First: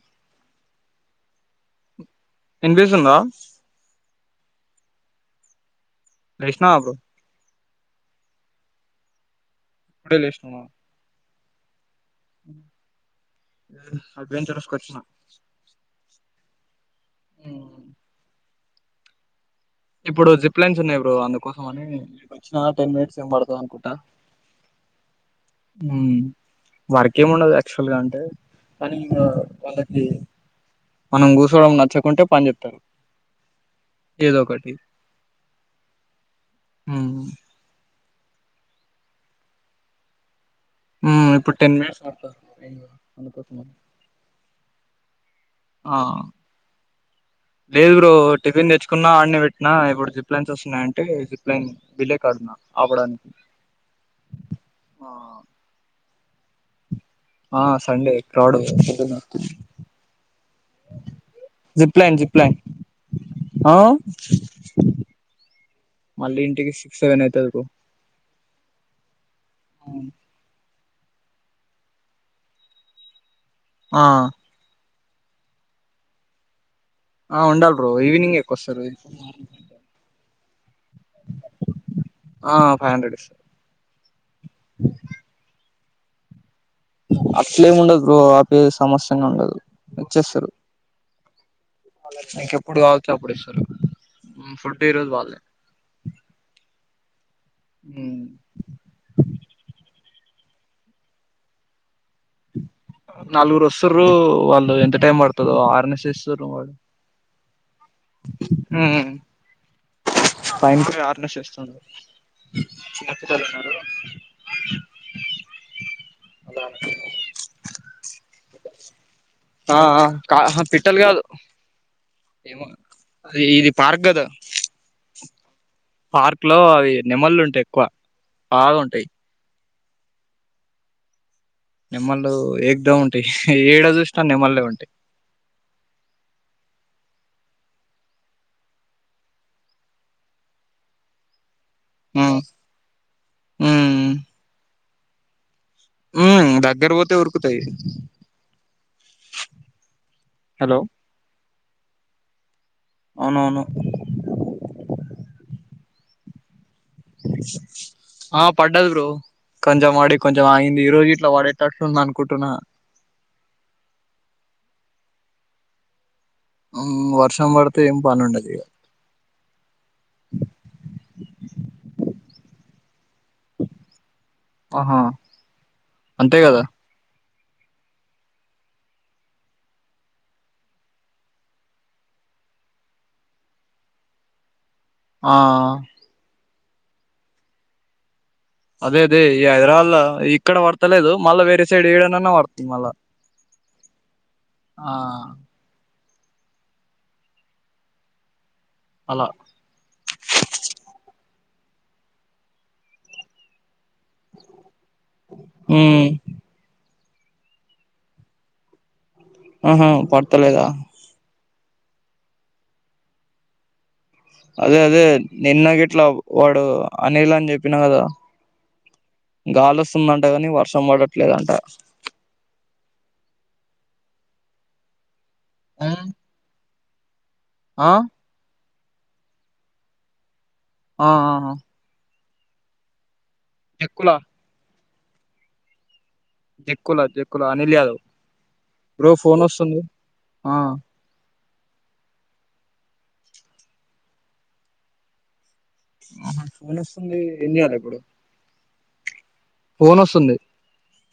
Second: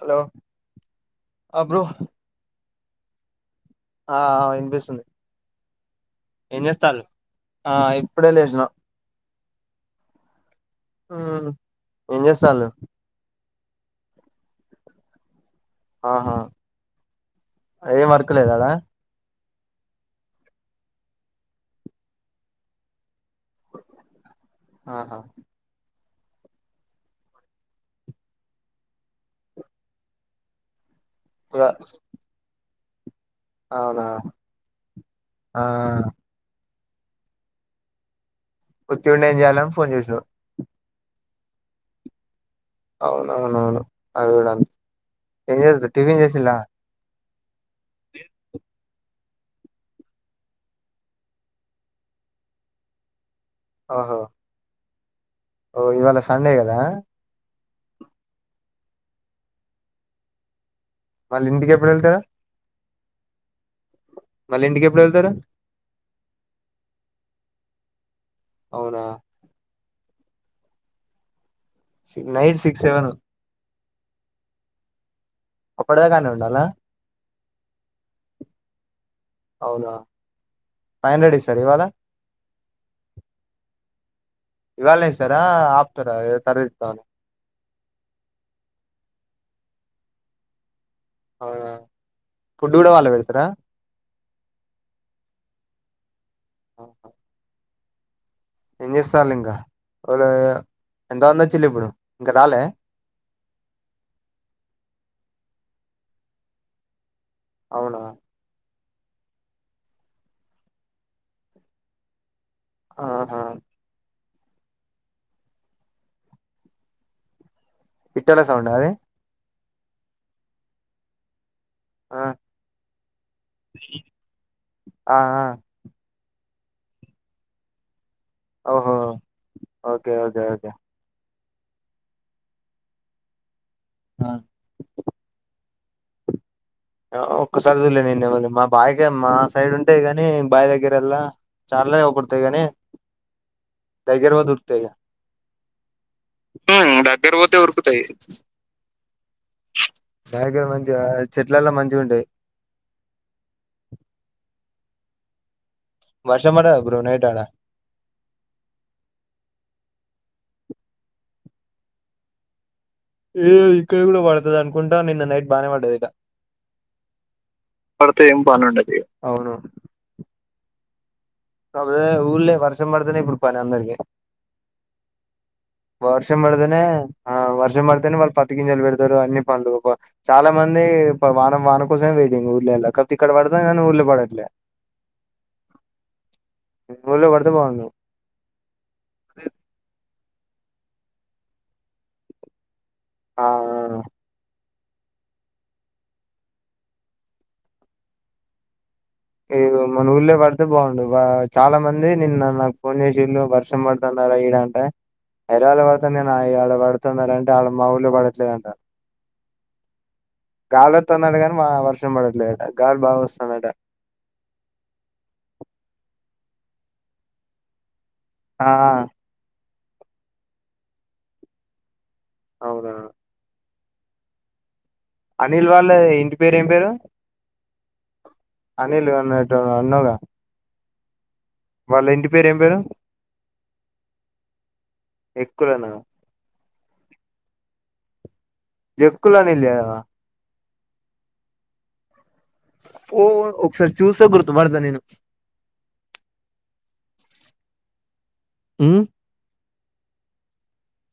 Hello అ bro వినిపిస్తుందా ఆ వినిపిస్తుంది ఏం లేషినావా బ్రో చేస్తాలు ఆ ఇప్పుడ లేషినా ఇప్పుడే లేషినమామ మ్ ఏం చేస్తాన్నవ్ ఎడ్వెంచరస్కొచ్చిన ఆ హా ఏం వర్కు లేదాడా ఇప్పుడు జిప్ లైన్స్ ఉన్నాయి బ్రో అందుకోసం అని వచ్చినా టెన్ మినిట్స్ బడతవ అన్కుటా ఆహా మ్.. వర్కేమి ఉండదు యాక్చువల్ గా అంటే కానీ ఇంకా వాళ్ళకి మనం ఇగ కూచోవడం నచ్చకుంటే పని చెప్తారు అవునా ఏదో ఒకటి ఆ మ్ ఉత్తిగ ఉండేం చేయాలని ఫోన్ చేసావ్ మ్ ఇప్పుడు టెన్ మినిట్స్ పడతది అవున అవునవును అవి కూడా ఏం చేస్తుద్ ఆ టీఫిన్ చేసిలా లేదు బ్రో టిఫన్ తెచ్చుకున్నా ఆడనే పెటి నా ఇప్పుడు జిప్లైన్స్ వస్తున్నాయింటే జిప్ లైన్ డిలే కాదున్నా ఆపడానికి ఆహా ఆ ఓ ఇవాళ సండే కదా ఆ సండే క్రౌడ్ [unintelligible] మళ్ళి ఇంటికెప్పుడు జిప్ లైన్ వెళ్తారు జిప్ లైన్ ఆ మళ్ళి ఇంటికి ఎప్పుడు వెళ్తారు మళ్ళీ ఇంటికి సిక్స్ సెవెన్ అయితాది బ్రో అవునా మ్ నైట్ సిక్స్ సెవెన్ ఆ అప్పుడ దాకా ఆడనే ఉండాల ఆ ఉండాలి బ్రో ఈవినింగె ఎక్కువస్తారు అవునా ఫైవ్ హండ్రెడ్ ఇస్తారు ఇవాళ ఆ ఫైవ్ హండ్రెడ్స్ ఇర తర ఇస్తను [unintelligible] ఇట్లేమి ఉండదు ఆ పే సమస్యంగా ఉండదు ఇచ్చేస్తారు అవునా ఫుడ్ నీకెప్పుడు కూడా వాళ్ళే కావలిస్తె అప్పుడు పెడతారా ఇస్తారు ఫుడు ఈ రోజు వాలే ఆహ ఉ వాళ్ళ ఎంత మంది వచ్చిళ్ళు ఇప్పుడు ఇంక రాలే నాలుగురు వస్తుర్రు వాళ్ళు ఎంత టైమ్ పడుతదో ఆరునేస్తూర్రు వాళ్ళు అవునా హ్ పైన కూడా ఆరునేస్ చేస్తుర్రు. చిన్న ఆహా పిల్లలు ఉన్నారు అద పిట్టల సౌండ అది ఆ ఆ ఆహా పిట్టలు కాదు ఆ ఏమో అది ఇది పార్క్ కదా ఆ ఆ పార్క్ లో అవి నెమళ్ళు ఉంటాయి. ఎక్కువ బాగా ఓహో ఉంటాయి. ఓకే ఓకే ఓకే నేమన్లు ఎక్దో ఉంటాయి. ఏడ చూసినా నేమాన్లె ఉంటాయి. ఒక్కసారి చూడలే ఇగ నేను నెమలి నీ మా బావి మా సైడ్ ఉంటయి. గానీ బావి దగ్గర ఆళ్లా చాలలే ఉమ్ అగూపడతాయిగానీ ఉమ్ దగ్గర వొతే ఉరుకుతాయి. ఇగ హ్ దగ్గర పోతే ఉరుకుతాయి. బాయి కడ హలో మంచిగా చెట్లల్ల మంచిగా ఉంటాయి. అవునవును వర్ష పడ్డాద ఆ పడ్డది బ్రో కొంచెం పడి కొంచెం ఆగింది. ఈ రోజు ఇట్లా వాడేటట్లూ ఉంది. అనుకుంటున్నా ఏ ఇక్కడ కూడా పడుతది. అనుకుంటా నిన్న నైట్ బాగానే పడ్డది ఇడా హ్ వర్షం పడుతే ఏం పనుండది. ఇగ పని ఉండదు అవును ఉల్లె వర్షం పడుతనే పనీ అందరికి ఆహా అంతే వర్షం కదా పడుతనే ఆ వర్షం పడితేనే వాళ్ళు పతికింజలు పెడతారు. అన్ని పనులు చాలా మంది వానం వాన కోసం వే టింగ్ ఉళ్లే అక్కడ ఇక్కడ పడుతంది. కానీ ఉళ్లే పడట్లే ఆ ఉల్లే పడితే బాగుండును. అదే అదే ఈ హైదరాబాద్ ల ఇక్కడ పడతలేదు. మళ్ళా వేరే సైడ్ ఏడనన్నా పడుతుంది. మళ్ళా ఆ ఆ అలా ఇదిగో మన ఊళ్ళే పడితే బాగుండు. చాలా మంది నిన్న నాకు ఫోన్ చేసిళ్ళు వర్షం పడుతందర ఈడ అంటె హైదరాబాద్ ల ఉమ్ పడుతంది గాని ఆ ఇగ ఆడ పడుతుంది ఆర అంటే ఆడ మా ఊళ్ళ పడట్లేదంట ఆహ పడ్ గాలి ఒత్తందట గాని మా వర్షం పడట్లేదట గడుపు బాగా వస్తందట అదే అదే నిన్న గిట్లా వాడు అనీలు అని చెప్పినా కదా ఆ గాలి వస్తుందంట కానీ వర్షం పడట్లేదంట అవునా అనిల్ వాళ్ళ ఇంటి పేరు ఏం పేరు ఆ అనిల్ అన్నోటోనీ అన్నావుగా ఆ ఆ వాళ్ళ ఇంటి పేరు ఏం పేరు టెక్కూల ఎక్కులన జక్కులా జక్కులా అనిల్ యాదవ్ బ్రో ఫోన్ జక్కులోనే వస్తుంది. లేవా ఆ ఓ ఒకసారి చూస్తే, గుర్తుపడతా నేను. ఆహా ఫోన్ వస్తుంది. ఏం చేయాల ఇప్పుడు? మ్ ఫోన్ వస్తుంది.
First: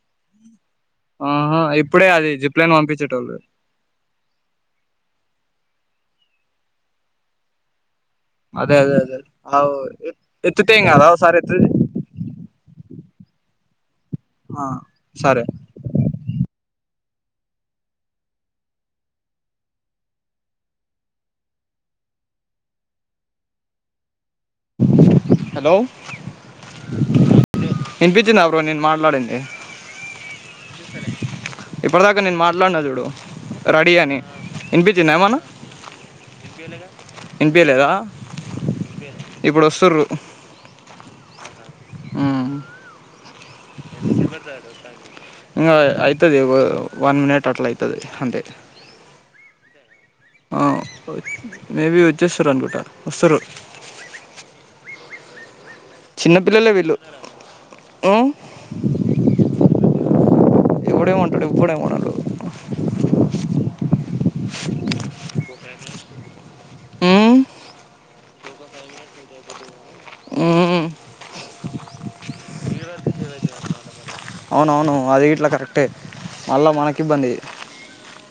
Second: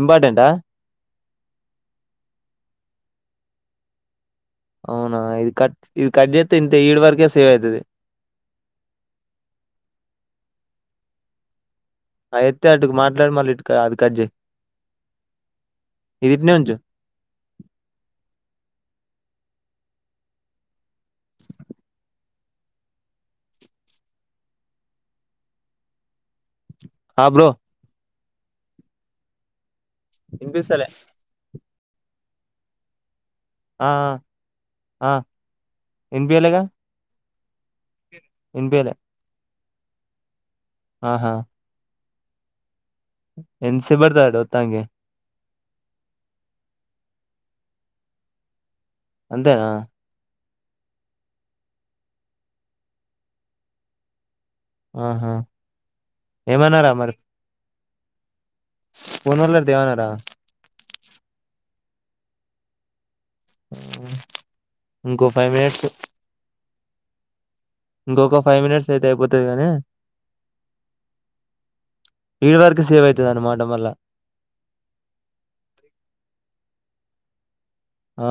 ఇంపార్టెంటా? ఆహా ఇప్పుడే అది జిప్లేన్ పంపించేటోళ్లు. అవునా ఇది కట్, ఇది కట్జెత్తే ఇంతే. ఈడి వరకే సేవ్ అయితది. అదే అదే అదే. అవ్ ఎ ఎత్తితే ఏం కాద? ఒక సారి ఎత్తి చు అ ఎత్తి అటుది మాట్లాడి, మళ్ళీ ఇటు, అది కట్ చేయి. ఆ సరే ఇదిట్నే ఉంచు. హలో ఆ బ్రో వినిపించిందా బ్రో నేను మాట్లాడింది? వినిపిస్తలె ఇప్పటిదాక నేన్ మాట్లాడిన చూడు. ఆ రెడీ అని ఆ వినిపించిందా ఏమన్నా? వినిపియలేగా వినిపియలేదా? వినిపియలే. ఇప్పుడు వస్తుర్రు. ఆహా మ్ ఎన్సేపు పడతాదడ వత్తానికి? ఇంగ అయితది. వన్ మినిట్ అట్ల అయితది అంతే. అంతేనా! ఆ మేబి వచ్చేసార్ అనుకుంట. వస్తరు. ఆహా చిన్నపిల్లలే వీళ్ళు. ఉ ఒనోళ్లర్ దేమనరా? ఇప్పుడు, ఇప్పుడేం అనరు. ఇంకో ఫైవ్ మినిట్స్ ఉమ్ ఇంకొక ఫైవ్ మినిట్స్ అయితే, అయిపోతది గానీ, మ్ ఈడి వరకే సేవ్ అయితది అన్నమాట మల్ల. అవునవును. అది ఇట్లా కరెక్టే. మళ్ళా మనకిబ్బంది. ఆ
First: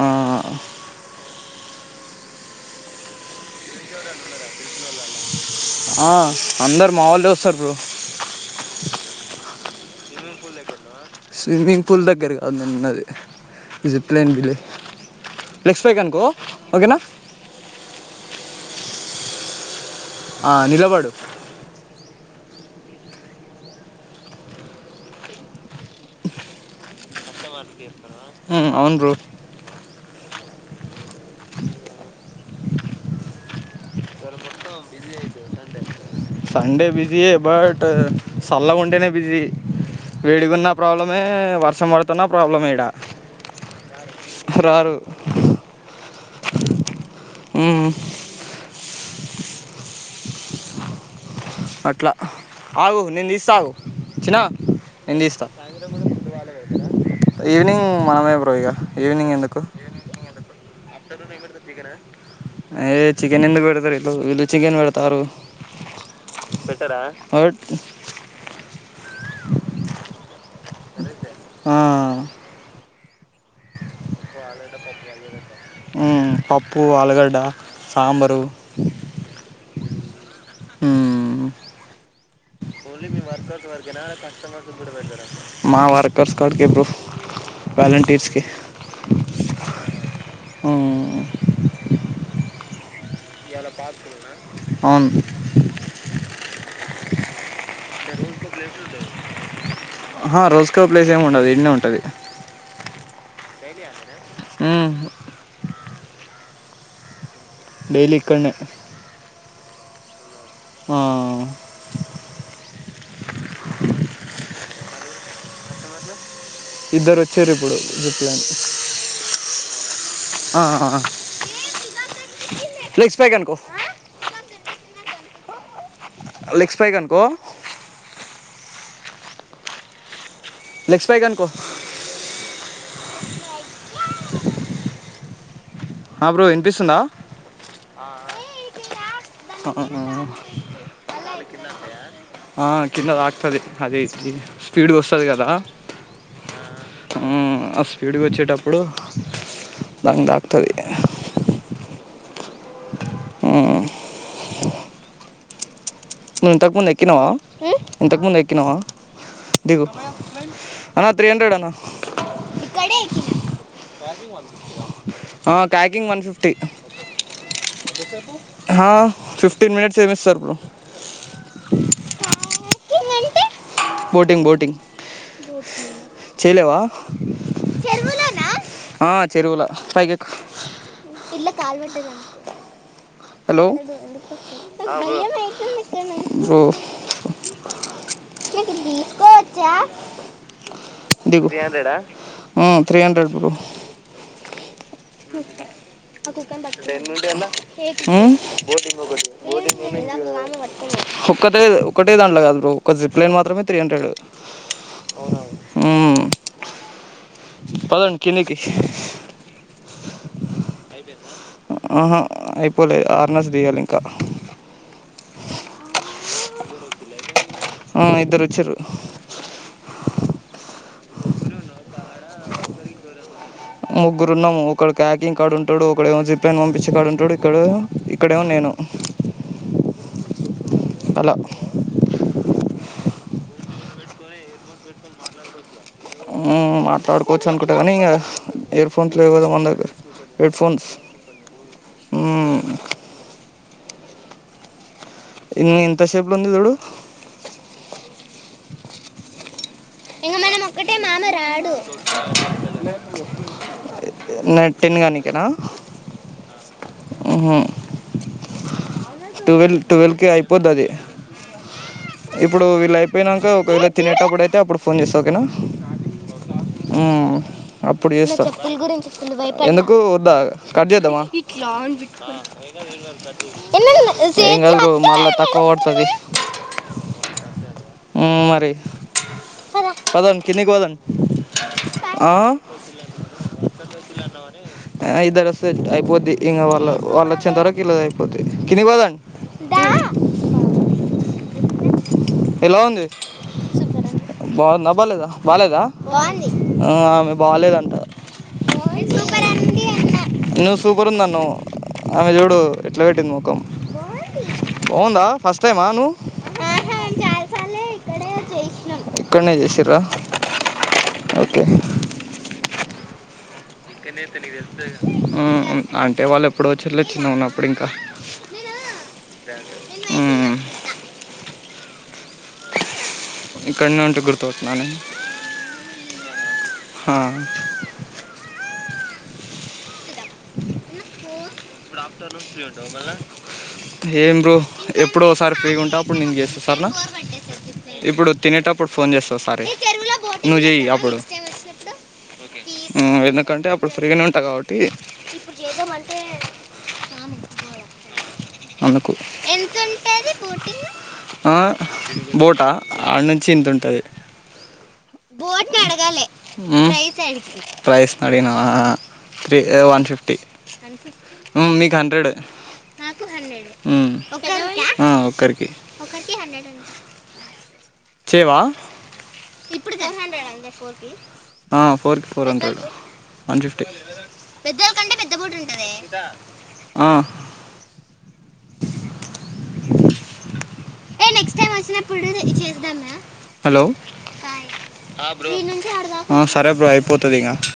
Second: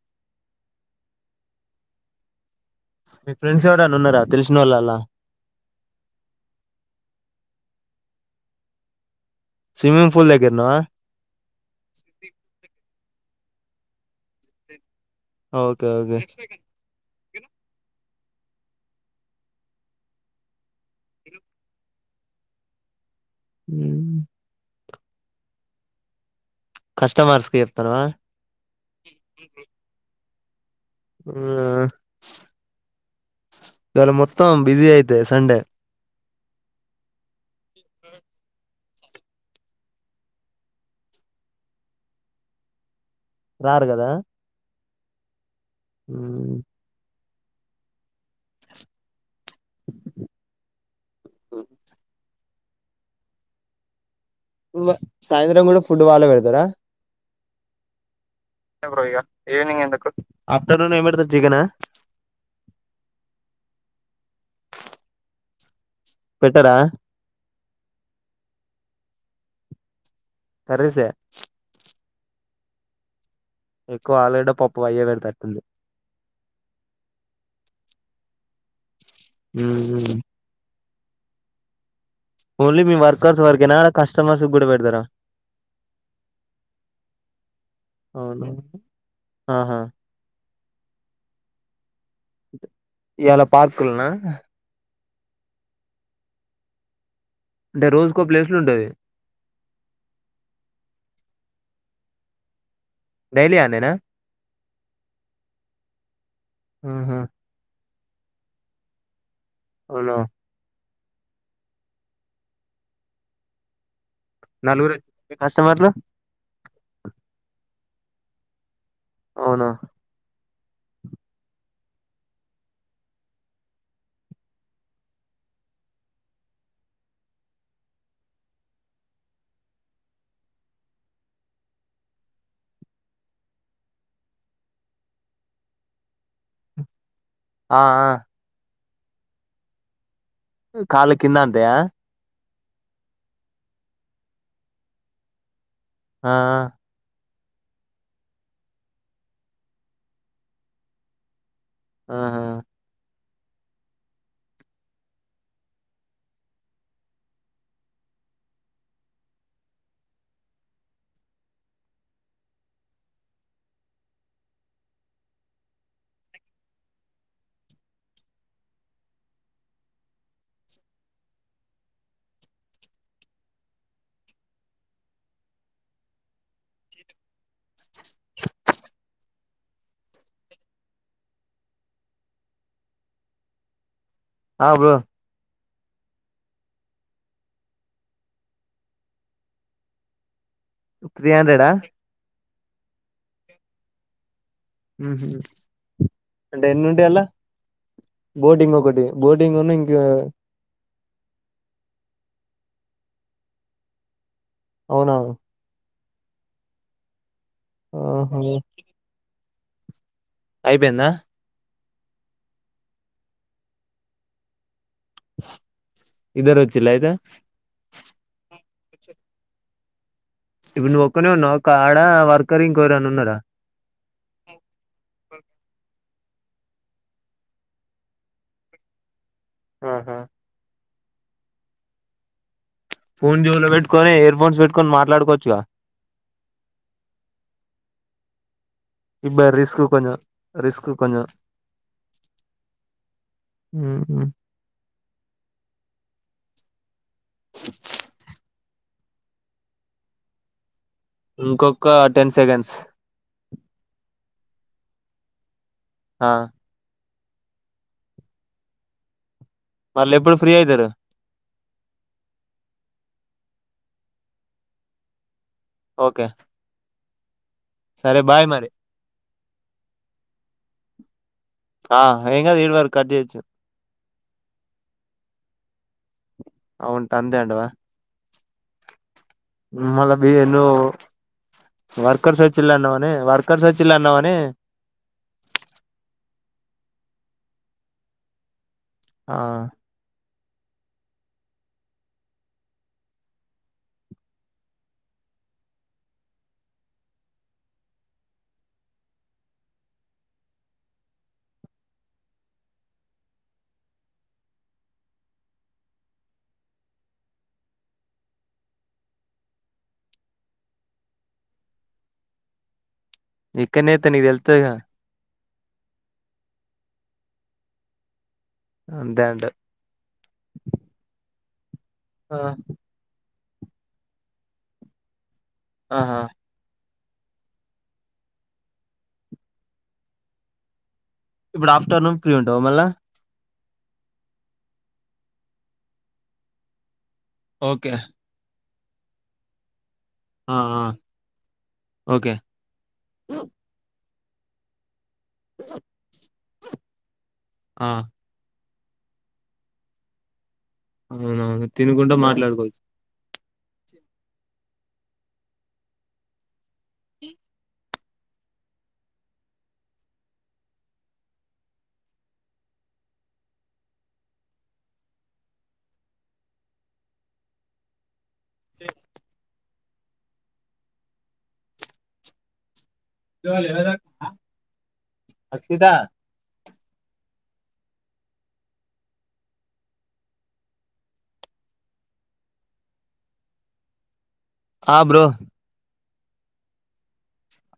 ఆ మీ ఫ్రెండ్స్ ఎవరన్న ఉన్నార? తెలిసినోళ్ అలా ఆ అందరు మా వాళ్లే వస్తారు బ్రో. స్విమ్మింగ్ పూల్ దగ్గర ఉన్నవా? స్విమ్మింగ్ పూల్ దగ్గర కాదు నేనున్నది. జిప్లైన్ బిల్లే డ్రెస్ ఓకే ఓకే పైకనుకో ఓకేనా! ఆ నిలబడు. మ్ కస్టమర్స్కి చెప్తన్నవా? మ్ అవును బ్రో. మ్ ఇవాళ మొత్తం బిజీ అయితే సండే. సండే బిజియే. బట్ సల్లగుంటేనే బిజీ. వేడిగున్న ప్రాబ్లమే. వర్షం పడుతున్నా ప్రాబ్లమే ఈడ. రారు కదా! రారు మ్ ఉమ్ అట్లా ఆగు నేన్ దీస్తాగు చిన్నా వ- నేన్ దీస్తా సాయంత్రం కూడా ఫుడ్ వాళ్ళే ఈవినింగ్ మనమే ఉంట బ్రో ఇగ ఈవినింగ్ ఎందుకు ఆఫ్టర్నూన్ ఏమిబెడతారు జికనా ఏయ్ చికెన్ ఎందుకు బెడ ఇళ్ళు చికెన్ పెడతారు పెట్టరా హాట్ కర్రీసే ఆ ఎక్కువ ఆలుగడ్డ పప్పు అయ్యేపెడతరట్టుంది ఉమ్ పప్పు ఆలుగడ్డ సాంబరు ఉమ్ హూ ఊమ్ ఓన్లీ మీ వర్క్ మా వర్కర్స్ కార్డ్కే బ్రో వాలంటీర్స్కి అవునా ఆహా ఉమ్ ఇయాల పార్కులన్నా అవును అంటే రోజుకో ప్లేస్లు ఉంటది ఆహా రోజుకో ప్లేస్ ఏమి ఉండదు ఇడనే ఉం టది డైలీ ఆడ్నేనా ఉమ్ హుహూ డైలీ ఇక్కడనే అవునా ఆ [inaudible] నలుగురు వచ్చిండ్ర కస్టమర్లు ఇద్దరు వచ్చిరు ఇప్పుడు జప్ప్ లని అవును అ లెగ్స్ పైకి అనుకో లెగ్స్ పైకనుకో లెగ్స్ పైకనుకో ఆ బ్రో వినిపిస్తుందా ఆ ఆ ఆ ద్యా ఆ కిందదాక్తది అదే స్పీడ్ స్పీడ్ గా వస్తది కదా ఆ ఊమ్ ఆ స్పీడ్ గా వచ్చేటప్పుడు దానికి దాకుతది ఆహా ఉమ్ నువ్వు ఇంతకు ముందు ఎక్కినవా ఇంతకు ముందు ఎక్కినవా దిగు అన్నా త్రీ హండ్రెడ్ అన్నా ఇక్కడే ఎక్కిన ఆ ట్యాకింగ్ వన్ ఫిఫ్టీ ఆ ఫిఫ్టీన్ మినిట్స్ సేమ్ ఇస్తారు బ్రో బోటింగ్ బోటింగ్ చేయలేవా ఆ చెరువులా పైకెక్కు హలో ఆ బ్రో [inaudible] త్రీ హండ్రెడా ఉ త్రీ హండ్రెడ్ బ్రో ఉహు ఉ అంటే ఎన్ని ఉంటాయి అలా బోటింగ్ ఒకటి బోటింగ్ ఉన్న ఇంక ఒకటే ఒకటే దాంట్లో కాదు ఒక జిప్లేన్ మాత్రమే త్రీ హండ్రెడు. అవునా పదండి ఆహా కిందకి అయిపోయిందా ఆహా అయిపోలేదు ఆరనాస్ దియాలింకా ఇద్దరు వచ్చిలా అయితే ఆ, ఇద్దరు వచ్చారు ఇప్పుడు నువ్వు ఒక్కనే ఉన్నావు ఒక ఆడ వర్కర్ ఇంకోరన్న ఉన్నారా ముగ్గురున్నాము ఒక క్యా ప్యాకింగ్ కార్డ్ ఉంటాడు ఒకక్కడేమో జిప్ని పంపించే కాడా ఉంటాడు ఇక్కడ ఇక్కడేమో నేను. ఆహా అలా ఫోన్ జోవిలో పెట్టుకొని ఇయర్ ఫోన్స్ పెట్టుకొని మాట్లాడుకోవచ్చుగా. ఉ మాట్లాడుకోవచ్చు అనుకుంటగాని ఇగ ఇయర్ ఫోన్స్ లేవు ఇబ్బ కదా మన రిస్క్ దగ్గర హెడ్ ఫోన్స్ మ్మ్ ఉహు ఎన్ని ఎంత సేపులో ఉంది తూడు [inaudible] [inaudible] ఇంకొక టెన్ సెకండ్స్ నా టెన్ కానికెనా ఆ ఉహు ట్వెల్వ్ మళ్ళీ ట్వెల్వ్కి ఎప్పుడు ఫ్రీ అయిపోద్ అది అయితారు ఇప్పుడు వీళ్ళు అయిపోయినాక ఒకవేళ తినేటప్పుడు అయితే అప్పుడు ఫోన్ చేస్తా ఓకేనా. ఓకే ఉ అప్పుడు సరే చేస్తా బాయ్ మరి ఎందుకు వద్దా కట్ చేద్దామా ఆ ఏం కాదు ఈడి వరకు కట్ చేయొచ్చు ఎమ్ కాదు బ్రో మళ్ళా తక్కువ పడతాది అవుంటా అంతే అంటావా ఉ మరి మళ్ళ బి పదండి కిందకు నువ్వు పదండి ఆ వర్కర్స్ వచ్చిళ్ళు అన్నావని వర్కర్స్ వచ్చిళ్ళు అన్నావని య ఇద్దరోస్తే అయిపోద్ది ఇంకా వాళ్ళ వాళ్ళు వచ్చేంత వరకు ఈలు అయిపోద్ది కిందకి వదండి. ఆ ఎలా ఉంది బాగుందా బాలేదా ఆ ఆమె బాలేదంటా [inaudible] నువ్ సూపర్ ఉందన్నవ్ ఆమె చూడు ఎట్లా పెట్టింది మొఖం. బావుందా ఫస్ట్ టైమా నువ్ ఇక్కనే చేసిర్రా ఓకే ఇక్కడనే అయితే నీకు తెలుత్తదిగా ఉ అంటే వాళ్ళు ఎప్పుడో వచ్చిర్లే చిన్నగున్నప్పుడు ఇంకా అంతే అంట్ ఉ ఆ ఇక్కడిన్నే ఉంటే గుర్తుతున్నా నేను ఆహా హ ఇప్పుడు ఆఫ్టర్నూన్ ఫ్రీ ఉంటావ మళ్ళా ఏం బ్రో ఎప్పుడు ఒకసారి ఫ్రీగా ఉంటా అప్పుడు నేను చేస్త సరేనా ఓకే ఇప్పుడు తినేటప్పుడు ఫోన్ చేస్తా ఓసారి ఆ నువు ఆ చేయి అప్పుడు ఓకే హ్మ్మ్ ఎందుకంటే అప్పుడు ఫ్రీ గానే అ కాబట్టి ఇప్పుడు చేద్దాం అంటే ఆ ఆ అవునవును తినుకుంటూ బోట్ ఆ మాట్లాడుకోవచ్చు ఆడినుంచి చిింత ఉంటది హ్మ్మ్ బోట్ అడగ ప్రైస్ అడిగిన ప్రైస్ అడిగినవ త్రీ వన్ ఫిఫ్టీ హ్మ్మ్ మీకు హండ్రెడ్ నా హండె ఒకరికి ఒకరికి హండ్రెడ్ ఉ చేవ ఆ ఫోర్ కి ఫోర్ ఫో హండ్రెడ్ వన్ ఫిఫ్టీ పెద్దల కంటే పెద్ద బోట్ అక్షిత ఉంటది ఆ ఏ నెక్స్ట్ టైం వచ్చినప్పుడు ఇచ్చేద్దామా హలో ఆ బ్రో ఆ సరే బ్రో అయిపోతది ఇగ